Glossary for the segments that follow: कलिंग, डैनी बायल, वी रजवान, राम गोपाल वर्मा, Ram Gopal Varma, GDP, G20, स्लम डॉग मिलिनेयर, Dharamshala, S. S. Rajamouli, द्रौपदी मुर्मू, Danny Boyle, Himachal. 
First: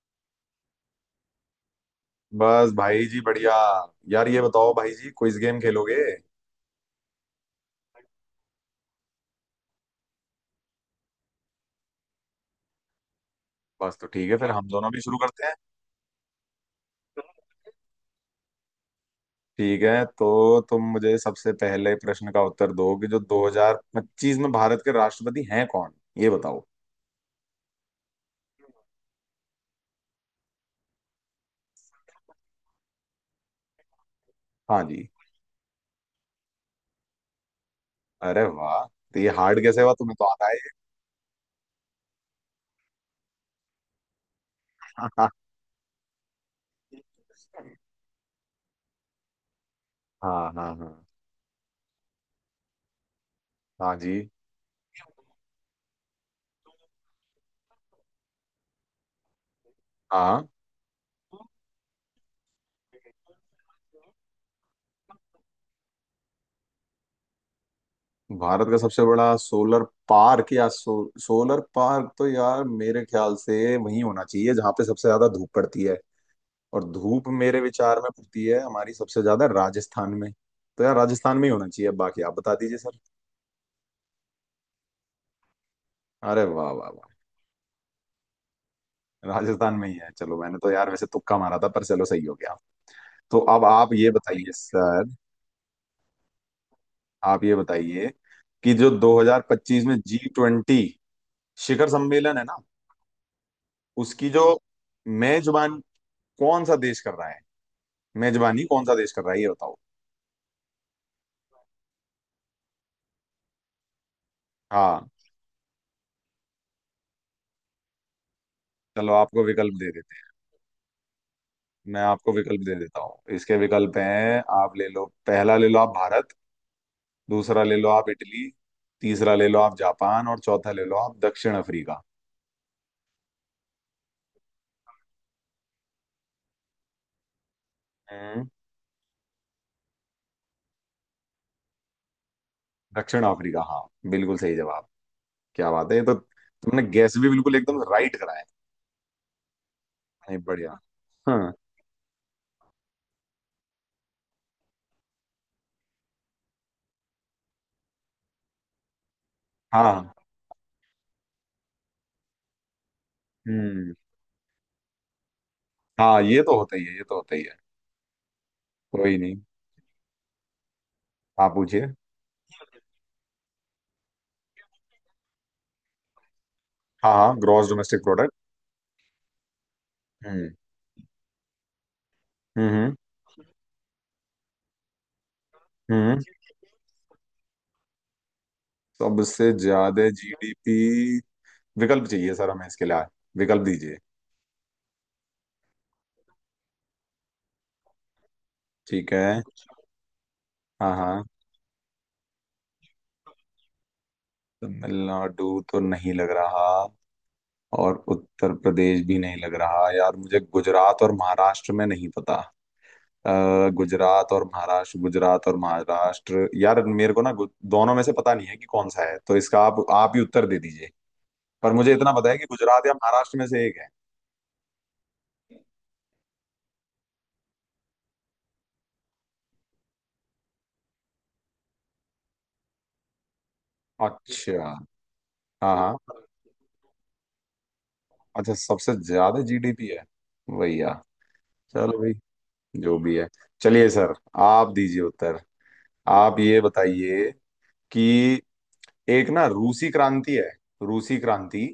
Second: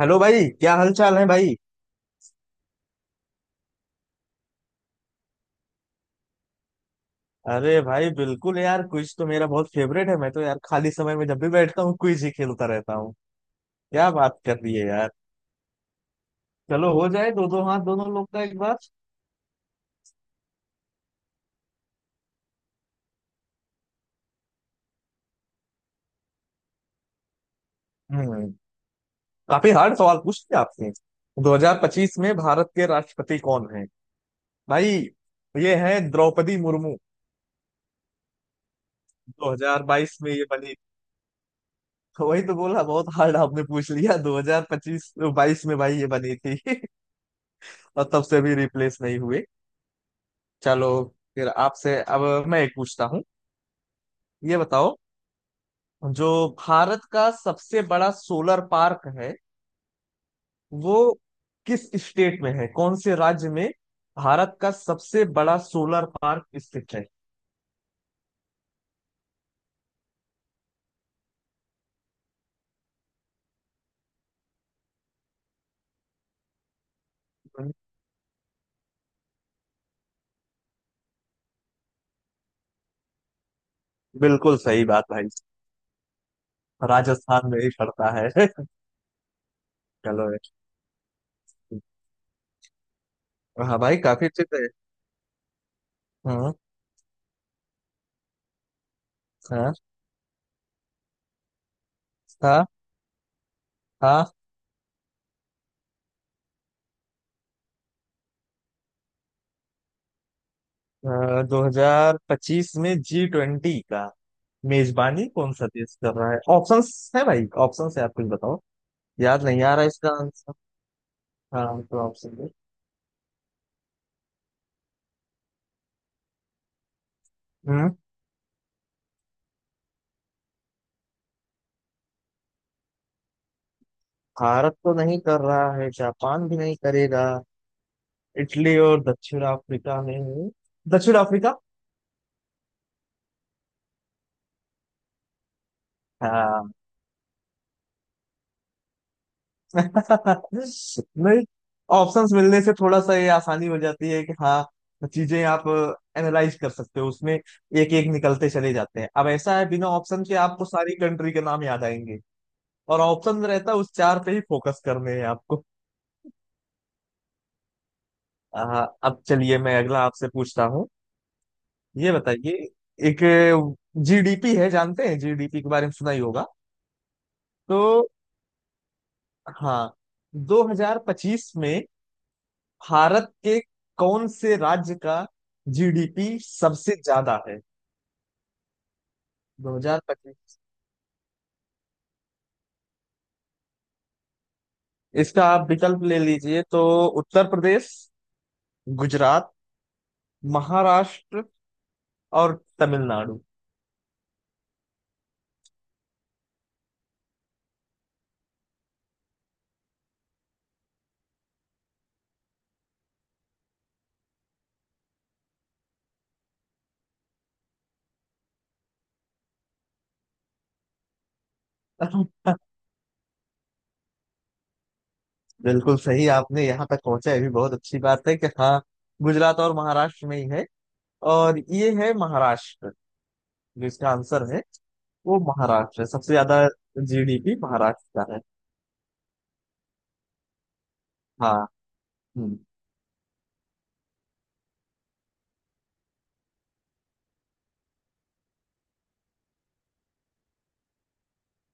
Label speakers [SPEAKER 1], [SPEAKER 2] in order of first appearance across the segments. [SPEAKER 1] Hello भाई, क्या हाल चाल है भाई।
[SPEAKER 2] बस भाई जी बढ़िया। यार ये बताओ भाई जी, क्विज गेम खेलोगे?
[SPEAKER 1] अरे भाई बिल्कुल यार, क्विज तो मेरा बहुत फेवरेट है। मैं तो यार खाली समय में जब भी बैठता हूँ क्विज ही खेलता रहता हूँ।
[SPEAKER 2] बस तो
[SPEAKER 1] क्या
[SPEAKER 2] ठीक है
[SPEAKER 1] बात
[SPEAKER 2] फिर,
[SPEAKER 1] कर
[SPEAKER 2] हाँ हम
[SPEAKER 1] रही है
[SPEAKER 2] दोनों भी
[SPEAKER 1] यार।
[SPEAKER 2] शुरू करते हैं।
[SPEAKER 1] चलो हो जाए दो दो हाथ दोनों लोग का एक बार।
[SPEAKER 2] ठीक है, तो तुम मुझे सबसे पहले प्रश्न का उत्तर दो कि जो 2025 में भारत के राष्ट्रपति हैं कौन, ये बताओ।
[SPEAKER 1] हम्म काफी हार्ड सवाल पूछ लिया आपने। 2025 में भारत के राष्ट्रपति कौन है
[SPEAKER 2] हाँ
[SPEAKER 1] भाई।
[SPEAKER 2] जी।
[SPEAKER 1] ये है द्रौपदी मुर्मू।
[SPEAKER 2] अरे वाह, तो ये हार्ड कैसे हुआ, तुम्हें
[SPEAKER 1] 2022
[SPEAKER 2] तो
[SPEAKER 1] में ये
[SPEAKER 2] आता है ये।
[SPEAKER 1] बनी। वही तो बोला, बहुत हार्ड आपने पूछ लिया, 2025 22 में भाई ये बनी थी। और तब से भी रिप्लेस नहीं हुए।
[SPEAKER 2] हाँ हाँ
[SPEAKER 1] चलो,
[SPEAKER 2] हाँ।
[SPEAKER 1] फिर आपसे अब मैं एक पूछता हूँ।
[SPEAKER 2] हाँ जी।
[SPEAKER 1] ये बताओ, जो भारत का सबसे बड़ा सोलर पार्क है
[SPEAKER 2] हाँ,
[SPEAKER 1] वो किस स्टेट में है, कौन से राज्य में भारत का सबसे बड़ा सोलर पार्क स्थित है।
[SPEAKER 2] भारत का सबसे बड़ा सोलर पार्क सोलर पार्क तो यार मेरे ख्याल से वही होना चाहिए जहां पे सबसे ज्यादा धूप पड़ती है, और धूप मेरे विचार में पड़ती है हमारी सबसे ज्यादा राजस्थान में। तो यार राजस्थान में ही होना चाहिए, बाकी आप बता दीजिए सर।
[SPEAKER 1] बिल्कुल सही बात भाई।
[SPEAKER 2] अरे वाह वाह वाह,
[SPEAKER 1] राजस्थान में ही पड़ता है।
[SPEAKER 2] राजस्थान में ही है।
[SPEAKER 1] चलो,
[SPEAKER 2] चलो मैंने तो यार वैसे तुक्का मारा था, पर चलो सही हो गया। तो अब
[SPEAKER 1] हाँ
[SPEAKER 2] आप
[SPEAKER 1] भाई
[SPEAKER 2] ये
[SPEAKER 1] काफी अच्छे
[SPEAKER 2] बताइए
[SPEAKER 1] थे।
[SPEAKER 2] सर,
[SPEAKER 1] हाँ,
[SPEAKER 2] आप ये बताइए कि जो
[SPEAKER 1] हाँ,
[SPEAKER 2] 2025 में G20 शिखर सम्मेलन है ना,
[SPEAKER 1] हाँ,
[SPEAKER 2] उसकी
[SPEAKER 1] हाँ।
[SPEAKER 2] जो मेजबान कौन सा देश कर रहा है, मेजबानी कौन सा देश कर रहा है, ये बताओ।
[SPEAKER 1] 2025 में G20 का
[SPEAKER 2] हाँ,
[SPEAKER 1] मेजबानी कौन सा देश कर रहा है? ऑप्शंस है भाई, ऑप्शंस है, आप कुछ बताओ।
[SPEAKER 2] चलो
[SPEAKER 1] याद
[SPEAKER 2] आपको
[SPEAKER 1] नहीं
[SPEAKER 2] विकल्प
[SPEAKER 1] आ रहा
[SPEAKER 2] दे
[SPEAKER 1] इसका
[SPEAKER 2] देते हैं।
[SPEAKER 1] आंसर। हाँ, तो
[SPEAKER 2] मैं आपको
[SPEAKER 1] ऑप्शन दे।
[SPEAKER 2] विकल्प दे देता हूँ। इसके विकल्प हैं, आप ले लो पहला, ले लो आप भारत। दूसरा ले लो
[SPEAKER 1] हम्म।
[SPEAKER 2] आप इटली। तीसरा ले लो आप जापान, और चौथा ले लो आप दक्षिण अफ्रीका।
[SPEAKER 1] भारत तो नहीं कर रहा है, जापान भी नहीं करेगा।
[SPEAKER 2] हम्म।
[SPEAKER 1] इटली और दक्षिण अफ्रीका में, दक्षिण अफ्रीका।
[SPEAKER 2] दक्षिण अफ्रीका, हाँ बिल्कुल सही जवाब। क्या बात है, ये तो
[SPEAKER 1] हाँ।
[SPEAKER 2] तुमने गैस भी बिल्कुल एकदम राइट कराया। नहीं बढ़िया।
[SPEAKER 1] नहीं,
[SPEAKER 2] हाँ
[SPEAKER 1] ऑप्शंस मिलने से थोड़ा सा ये आसानी हो जाती है कि हाँ, चीजें आप एनालाइज कर सकते हो, उसमें एक एक निकलते चले जाते हैं। अब ऐसा है, बिना
[SPEAKER 2] हाँ।
[SPEAKER 1] ऑप्शन के आपको सारी कंट्री के नाम याद आएंगे। और ऑप्शन रहता है उस
[SPEAKER 2] हम्म।
[SPEAKER 1] चार पे ही फोकस करने हैं आपको।
[SPEAKER 2] हाँ ये तो होता ही है, ये तो होता ही है।
[SPEAKER 1] हाँ,
[SPEAKER 2] कोई
[SPEAKER 1] अब
[SPEAKER 2] नहीं,
[SPEAKER 1] चलिए मैं अगला आपसे पूछता हूँ।
[SPEAKER 2] आप पूछिए।
[SPEAKER 1] ये बताइए, एक जीडीपी है, जानते हैं? जीडीपी के बारे में सुना ही होगा।
[SPEAKER 2] हाँ हाँ, ग्रॉस
[SPEAKER 1] तो
[SPEAKER 2] डोमेस्टिक प्रोडक्ट।
[SPEAKER 1] हाँ,
[SPEAKER 2] हम्म।
[SPEAKER 1] 2025 में
[SPEAKER 2] हम्म।
[SPEAKER 1] भारत के कौन से राज्य का
[SPEAKER 2] हम्म,
[SPEAKER 1] जीडीपी सबसे ज्यादा है?
[SPEAKER 2] सबसे ज्यादा
[SPEAKER 1] 2025।
[SPEAKER 2] जीडीपी। विकल्प चाहिए सर हमें इसके लिए, विकल्प दीजिए।
[SPEAKER 1] इसका आप विकल्प ले लीजिए तो: उत्तर प्रदेश,
[SPEAKER 2] ठीक है।
[SPEAKER 1] गुजरात,
[SPEAKER 2] हाँ हाँ।
[SPEAKER 1] महाराष्ट्र और तमिलनाडु।
[SPEAKER 2] तमिलनाडु तो नहीं लग रहा, और उत्तर प्रदेश भी नहीं लग रहा। यार मुझे गुजरात और महाराष्ट्र में नहीं पता। गुजरात और महाराष्ट्र, गुजरात और महाराष्ट्र, यार मेरे को ना दोनों में से पता नहीं है कि कौन सा है, तो इसका आप ही उत्तर दे दीजिए। पर मुझे इतना पता है कि गुजरात या महाराष्ट्र में से एक है।
[SPEAKER 1] बिल्कुल सही, आपने यहाँ तक पहुंचा ये भी बहुत अच्छी बात है कि हाँ, गुजरात और महाराष्ट्र में ही है। और ये है महाराष्ट्र जो इसका आंसर है।
[SPEAKER 2] अच्छा।
[SPEAKER 1] वो
[SPEAKER 2] हाँ हाँ।
[SPEAKER 1] महाराष्ट्र है, सबसे ज्यादा जीडीपी महाराष्ट्र का है।
[SPEAKER 2] अच्छा, सबसे ज्यादा जीडीपी है भैया।
[SPEAKER 1] हाँ।
[SPEAKER 2] चलो भाई,
[SPEAKER 1] हम्म।
[SPEAKER 2] जो भी है। चलिए सर, आप दीजिए उत्तर। आप ये बताइए कि एक ना रूसी क्रांति है, रूसी क्रांति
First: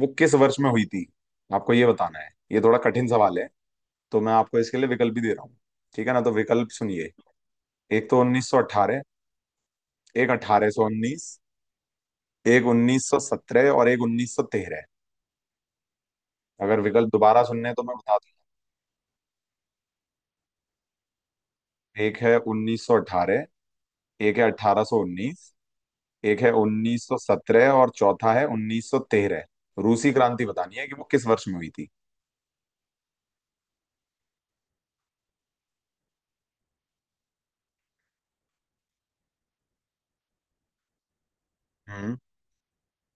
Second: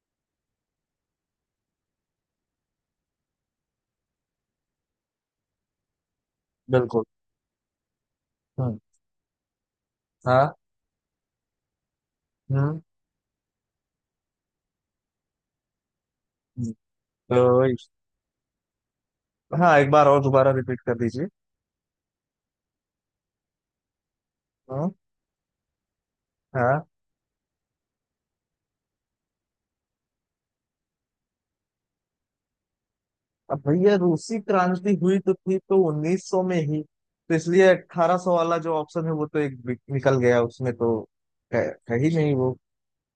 [SPEAKER 2] वो किस वर्ष में हुई थी, आपको ये बताना है। ये थोड़ा कठिन सवाल है, तो मैं आपको इसके लिए विकल्प भी दे रहा हूँ। ठीक है ना? तो विकल्प
[SPEAKER 1] बिल्कुल।
[SPEAKER 2] सुनिए। एक तो
[SPEAKER 1] हम्म।
[SPEAKER 2] 1918, एक
[SPEAKER 1] हाँ।
[SPEAKER 2] 1819, एक
[SPEAKER 1] हम्म।
[SPEAKER 2] 1917 और एक 1913।
[SPEAKER 1] हम्म।
[SPEAKER 2] अगर विकल्प दोबारा
[SPEAKER 1] तो
[SPEAKER 2] सुनने हैं तो
[SPEAKER 1] इस-
[SPEAKER 2] मैं बता
[SPEAKER 1] हाँ, एक बार और दोबारा रिपीट कर दीजिए।
[SPEAKER 2] दूं। एक है 1918, एक है
[SPEAKER 1] हम्म।
[SPEAKER 2] 1819, एक है
[SPEAKER 1] हाँ।
[SPEAKER 2] 1917 और चौथा है 1913। रूसी क्रांति बतानी है कि वो किस वर्ष में हुई थी।
[SPEAKER 1] अब भैया रूसी क्रांति हुई तो थी तो 1900 में ही, तो इसलिए 1800 वाला जो ऑप्शन है वो तो एक निकल गया, उसमें तो है है ही
[SPEAKER 2] हम्म।
[SPEAKER 1] नहीं वो।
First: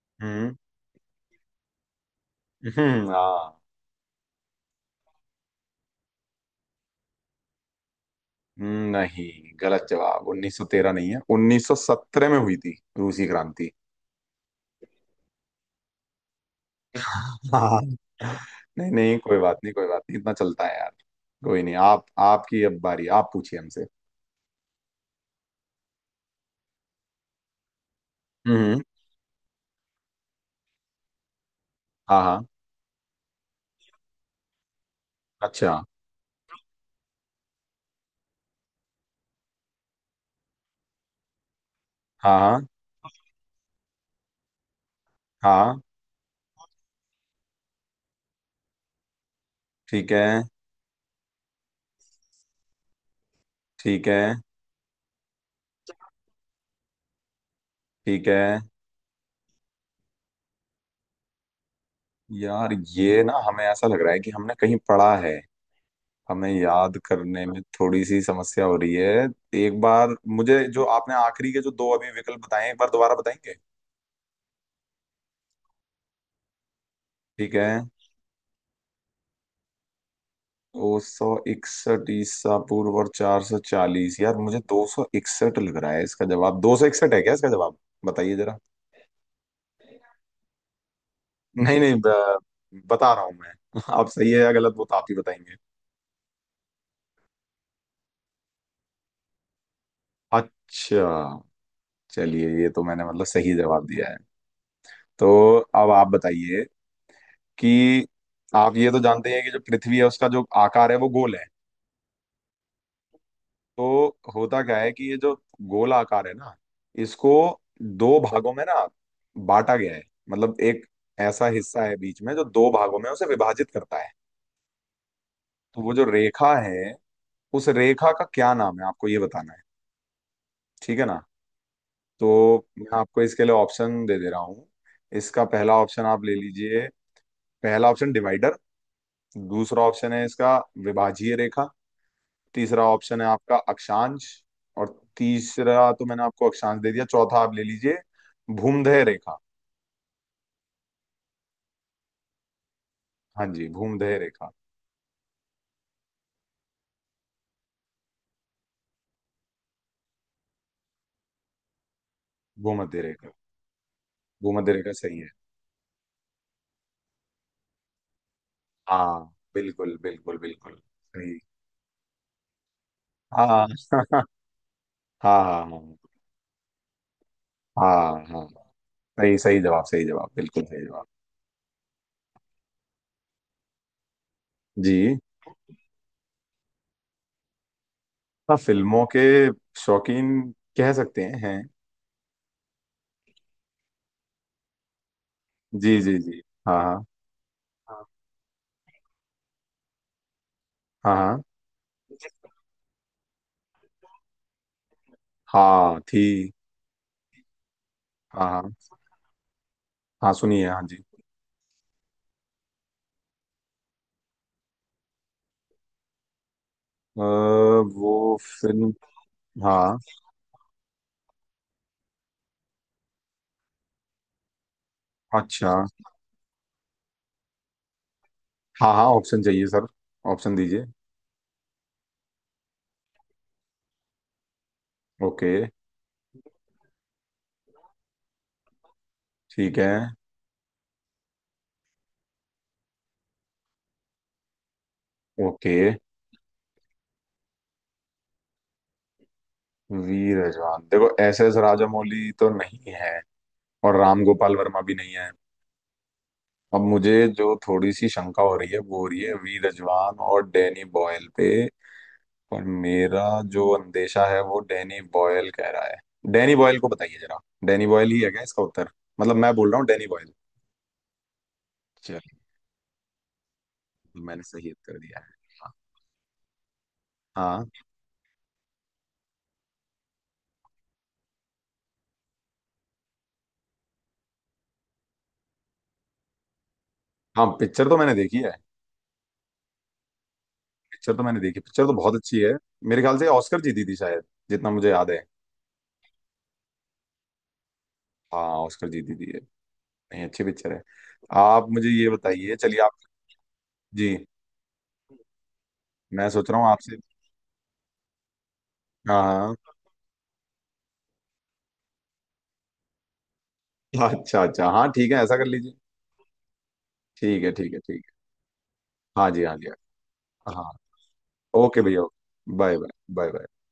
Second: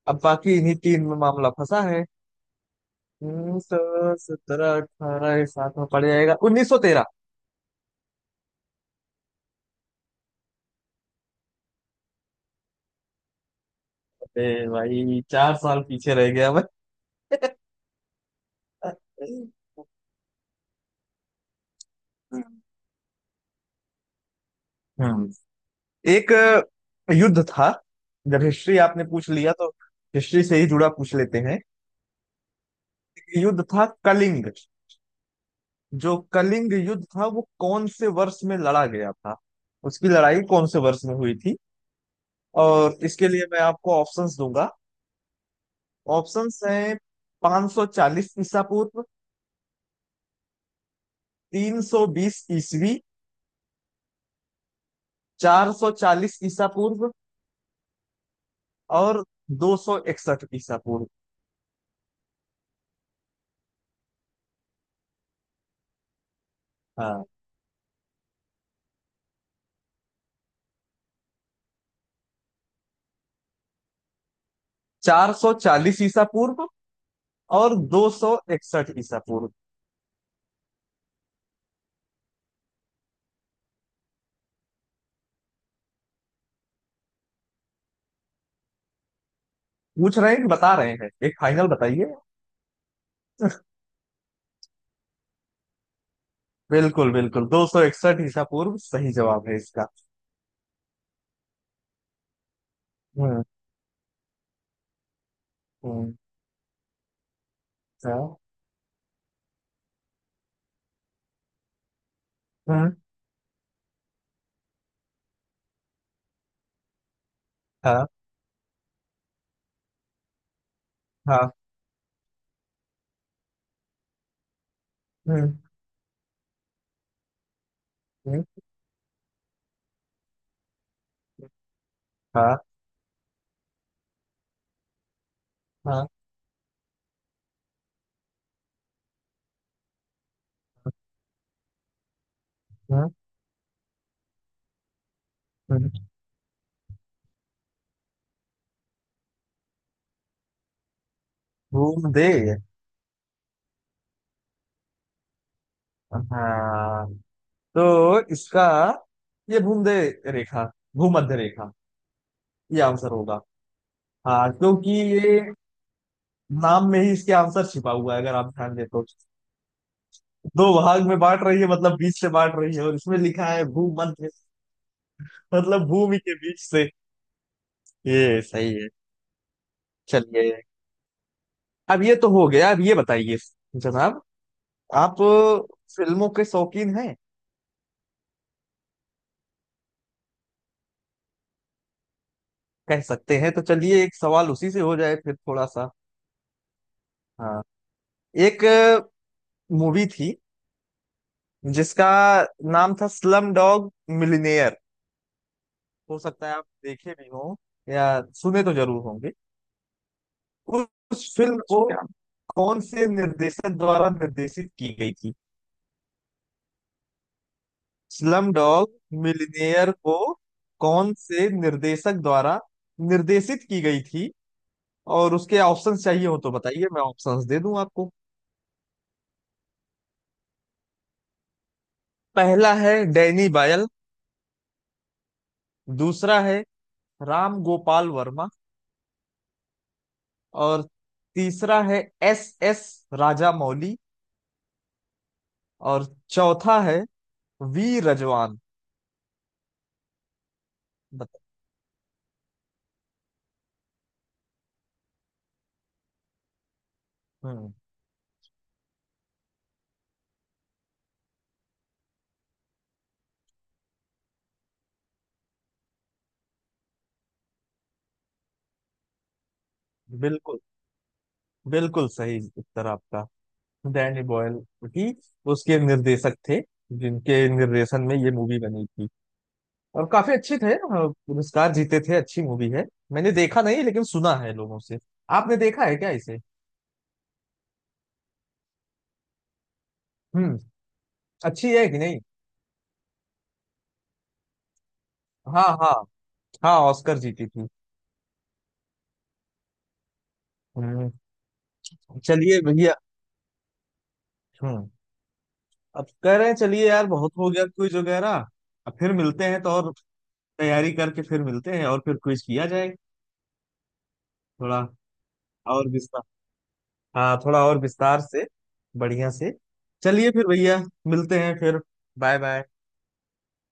[SPEAKER 1] अब
[SPEAKER 2] हम्म।
[SPEAKER 1] बाकी इन्हीं तीन में मामला फंसा है।
[SPEAKER 2] हाँ।
[SPEAKER 1] तो सत्रह अठारह सात में पड़ जाएगा, 1913।
[SPEAKER 2] नहीं, गलत जवाब। 1913 नहीं है, 1917 में हुई थी रूसी क्रांति।
[SPEAKER 1] ए भाई चार साल पीछे रह गया मैं।
[SPEAKER 2] हाँ, नहीं नहीं कोई बात नहीं, कोई बात नहीं, इतना चलता है यार। कोई नहीं, आप, आपकी अब बारी, आप पूछिए हमसे।
[SPEAKER 1] हम्म। एक युद्ध था, जब हिस्ट्री
[SPEAKER 2] हम्म।
[SPEAKER 1] आपने पूछ लिया तो हिस्ट्री से ही जुड़ा पूछ लेते हैं।
[SPEAKER 2] हाँ हाँ।
[SPEAKER 1] युद्ध था कलिंग।
[SPEAKER 2] अच्छा।
[SPEAKER 1] जो कलिंग युद्ध था वो कौन से वर्ष में लड़ा गया था, उसकी लड़ाई कौन से वर्ष में हुई थी?
[SPEAKER 2] हाँ हाँ
[SPEAKER 1] और इसके लिए मैं आपको ऑप्शंस दूंगा।
[SPEAKER 2] हाँ।
[SPEAKER 1] ऑप्शंस हैं: 540 ईसा पूर्व,
[SPEAKER 2] ठीक है
[SPEAKER 1] 320 ईसवी,
[SPEAKER 2] ठीक है
[SPEAKER 1] 440 ईसा पूर्व
[SPEAKER 2] ठीक है।
[SPEAKER 1] और 261 ईसा पूर्व।
[SPEAKER 2] यार ये ना हमें ऐसा लग रहा है कि हमने कहीं पढ़ा है, हमें याद
[SPEAKER 1] हाँ,
[SPEAKER 2] करने में थोड़ी सी समस्या हो रही है। एक बार मुझे जो आपने आखिरी के जो दो अभी विकल्प बताए, एक बार दोबारा बताएंगे?
[SPEAKER 1] 440 ईसा पूर्व
[SPEAKER 2] ठीक है।
[SPEAKER 1] और 261 ईसा पूर्व।
[SPEAKER 2] दो सौ इकसठ ईसा पूर्व और 440। यार मुझे 261 लग रहा है इसका जवाब। 261 है क्या इसका जवाब, बताइए जरा।
[SPEAKER 1] पूछ रहे हैं कि बता रहे हैं? एक फाइनल
[SPEAKER 2] नहीं नहीं,
[SPEAKER 1] बताइए।
[SPEAKER 2] बता रहा हूँ मैं। आप सही है या गलत, वो तो आप ही बताएंगे।
[SPEAKER 1] बिल्कुल, बिल्कुल। 261 ईसा पूर्व सही जवाब है इसका।
[SPEAKER 2] अच्छा, चलिए ये तो मैंने मतलब
[SPEAKER 1] हम्म।
[SPEAKER 2] सही जवाब दिया है। तो अब आप
[SPEAKER 1] हम्म।
[SPEAKER 2] बताइए कि
[SPEAKER 1] हाँ।
[SPEAKER 2] आप ये तो जानते हैं कि जो पृथ्वी है उसका जो आकार है वो गोल है।
[SPEAKER 1] हम्म।
[SPEAKER 2] तो होता क्या है कि ये जो गोल आकार है ना, इसको
[SPEAKER 1] हाँ।
[SPEAKER 2] दो भागों में ना बांटा गया है। मतलब एक ऐसा
[SPEAKER 1] हाँ।
[SPEAKER 2] हिस्सा है बीच में जो दो भागों में उसे विभाजित करता है।
[SPEAKER 1] हम्म।
[SPEAKER 2] तो वो जो रेखा है, उस रेखा का
[SPEAKER 1] हम्म।
[SPEAKER 2] क्या नाम है, आपको ये बताना है। ठीक है ना?
[SPEAKER 1] हाँ।
[SPEAKER 2] तो मैं आपको इसके लिए ऑप्शन दे दे रहा हूँ। इसका पहला ऑप्शन
[SPEAKER 1] हाँ।
[SPEAKER 2] आप ले लीजिए, पहला ऑप्शन डिवाइडर। दूसरा ऑप्शन है इसका विभाजीय रेखा। तीसरा
[SPEAKER 1] हम्म।
[SPEAKER 2] ऑप्शन है आपका अक्षांश। और तीसरा तो
[SPEAKER 1] हम्म,
[SPEAKER 2] मैंने आपको अक्षांश दे दिया, चौथा आप ले लीजिए भूमध्य रेखा।
[SPEAKER 1] भूमध्य।
[SPEAKER 2] हाँ जी, भूमध्य रेखा।
[SPEAKER 1] हाँ, तो इसका ये भूमध्य रेखा, भूमध्य रेखा ये
[SPEAKER 2] भूमध्य
[SPEAKER 1] आंसर
[SPEAKER 2] रेखा।
[SPEAKER 1] होगा। हाँ,
[SPEAKER 2] भूमध्य
[SPEAKER 1] क्योंकि
[SPEAKER 2] रेखा सही है।
[SPEAKER 1] ये नाम में ही इसके आंसर छिपा हुआ है अगर आप ध्यान दें तो।
[SPEAKER 2] हाँ बिल्कुल बिल्कुल
[SPEAKER 1] दो
[SPEAKER 2] बिल्कुल
[SPEAKER 1] भाग में
[SPEAKER 2] सही।
[SPEAKER 1] बांट रही है मतलब बीच से बांट रही है, और इसमें लिखा है
[SPEAKER 2] हाँ
[SPEAKER 1] भूमध्य,
[SPEAKER 2] हाँ हाँ
[SPEAKER 1] मतलब भूमि के बीच से।
[SPEAKER 2] हाँ। हाँ
[SPEAKER 1] ये
[SPEAKER 2] हाँ।
[SPEAKER 1] सही है।
[SPEAKER 2] सही, सही जवाब, सही जवाब,
[SPEAKER 1] चलिए,
[SPEAKER 2] बिल्कुल सही जवाब।
[SPEAKER 1] अब ये तो हो गया, अब ये बताइए जनाब, आप
[SPEAKER 2] जी।
[SPEAKER 1] फिल्मों के शौकीन हैं?
[SPEAKER 2] हाँ, फिल्मों के शौकीन, कह सकते हैं हैं।
[SPEAKER 1] कह सकते हैं तो चलिए एक सवाल उसी से हो जाए फिर, थोड़ा सा।
[SPEAKER 2] जी जी जी, हाँ
[SPEAKER 1] हाँ।
[SPEAKER 2] हाँ।
[SPEAKER 1] एक मूवी थी
[SPEAKER 2] हाँ हाँ।
[SPEAKER 1] जिसका नाम था स्लम डॉग मिलिनेयर।
[SPEAKER 2] हाँ
[SPEAKER 1] हो सकता
[SPEAKER 2] थी।
[SPEAKER 1] है आप देखे भी हो, या
[SPEAKER 2] हाँ
[SPEAKER 1] सुने तो
[SPEAKER 2] हाँ।
[SPEAKER 1] जरूर होंगे।
[SPEAKER 2] हाँ सुनिए, हाँ
[SPEAKER 1] उस
[SPEAKER 2] जी।
[SPEAKER 1] उस फिल्म को कौन से निर्देशक द्वारा निर्देशित की गई थी?
[SPEAKER 2] अ, वो
[SPEAKER 1] स्लम डॉग
[SPEAKER 2] फिल्म।
[SPEAKER 1] मिलियनेयर
[SPEAKER 2] हाँ।
[SPEAKER 1] को कौन से निर्देशक द्वारा निर्देशित की गई थी? और उसके
[SPEAKER 2] अच्छा,
[SPEAKER 1] ऑप्शंस चाहिए हो तो बताइए, मैं ऑप्शंस दे दूं आपको।
[SPEAKER 2] हाँ हाँ, ऑप्शन चाहिए सर, ऑप्शन दीजिए।
[SPEAKER 1] पहला है डैनी बायल।
[SPEAKER 2] ओके।
[SPEAKER 1] दूसरा है राम गोपाल वर्मा।
[SPEAKER 2] ठीक है।
[SPEAKER 1] और तीसरा है S S Rajamouli.
[SPEAKER 2] Okay.
[SPEAKER 1] और चौथा है वी रजवान।
[SPEAKER 2] वी रजवान। देखो एस
[SPEAKER 1] बताइए।
[SPEAKER 2] एस राजामौली तो नहीं है, और राम गोपाल वर्मा भी नहीं है। अब मुझे जो
[SPEAKER 1] हम्म।
[SPEAKER 2] थोड़ी सी शंका हो रही है वो हो रही है वी रजवान और डैनी बॉयल पे। पर मेरा जो अंदेशा है वो डैनी बॉयल कह रहा है, डैनी बॉयल को। बताइए जरा, डैनी बॉयल ही है क्या इसका उत्तर? मतलब मैं बोल रहा हूँ डैनी बॉयल।
[SPEAKER 1] बिल्कुल, बिल्कुल
[SPEAKER 2] चलिए,
[SPEAKER 1] सही उत्तर आपका। डैनी
[SPEAKER 2] मैंने
[SPEAKER 1] बॉयल
[SPEAKER 2] सही उत्तर
[SPEAKER 1] ही
[SPEAKER 2] दिया है। हाँ।
[SPEAKER 1] उसके निर्देशक थे, जिनके
[SPEAKER 2] हाँ।
[SPEAKER 1] निर्देशन में ये मूवी बनी थी। और काफी अच्छे थे, पुरस्कार जीते थे। अच्छी मूवी है। मैंने देखा नहीं लेकिन सुना है लोगों से। आपने देखा है क्या इसे?
[SPEAKER 2] हाँ पिक्चर तो मैंने देखी है।
[SPEAKER 1] हम्म।
[SPEAKER 2] पिक्चर तो मैंने देखी,
[SPEAKER 1] अच्छी
[SPEAKER 2] पिक्चर
[SPEAKER 1] है
[SPEAKER 2] तो
[SPEAKER 1] कि
[SPEAKER 2] बहुत
[SPEAKER 1] नहीं?
[SPEAKER 2] अच्छी है। मेरे ख्याल से ऑस्कर जीती थी शायद, जितना मुझे याद है।
[SPEAKER 1] हाँ, हाँ। हाँ, ऑस्कर जीती थी।
[SPEAKER 2] हाँ ऑस्कर जीती थी ये। नहीं, अच्छी पिक्चर है।
[SPEAKER 1] हम्म।
[SPEAKER 2] आप मुझे ये बताइए,
[SPEAKER 1] चलिए
[SPEAKER 2] चलिए
[SPEAKER 1] भैया।
[SPEAKER 2] आप। जी,
[SPEAKER 1] हम्म। अब
[SPEAKER 2] मैं
[SPEAKER 1] कह रहे
[SPEAKER 2] सोच
[SPEAKER 1] हैं
[SPEAKER 2] रहा हूँ
[SPEAKER 1] चलिए
[SPEAKER 2] आपसे।
[SPEAKER 1] यार, बहुत हो गया क्विज वगैरह। अब फिर मिलते
[SPEAKER 2] हाँ।
[SPEAKER 1] हैं, तो और तैयारी करके फिर मिलते हैं और फिर क्विज किया जाए।
[SPEAKER 2] हाँ अच्छा अच्छा,
[SPEAKER 1] थोड़ा
[SPEAKER 2] हाँ ठीक है, ऐसा कर लीजिए।
[SPEAKER 1] और विस्तार। हाँ,
[SPEAKER 2] ठीक है
[SPEAKER 1] थोड़ा
[SPEAKER 2] ठीक है
[SPEAKER 1] और
[SPEAKER 2] ठीक
[SPEAKER 1] विस्तार से।
[SPEAKER 2] है, हाँ
[SPEAKER 1] बढ़िया
[SPEAKER 2] जी
[SPEAKER 1] से।
[SPEAKER 2] हाँ जी।
[SPEAKER 1] चलिए फिर
[SPEAKER 2] हाँ हाँ,
[SPEAKER 1] भैया। मिलते हैं फिर।
[SPEAKER 2] ओके भैया।
[SPEAKER 1] Bye bye.
[SPEAKER 2] Bye bye, bye bye.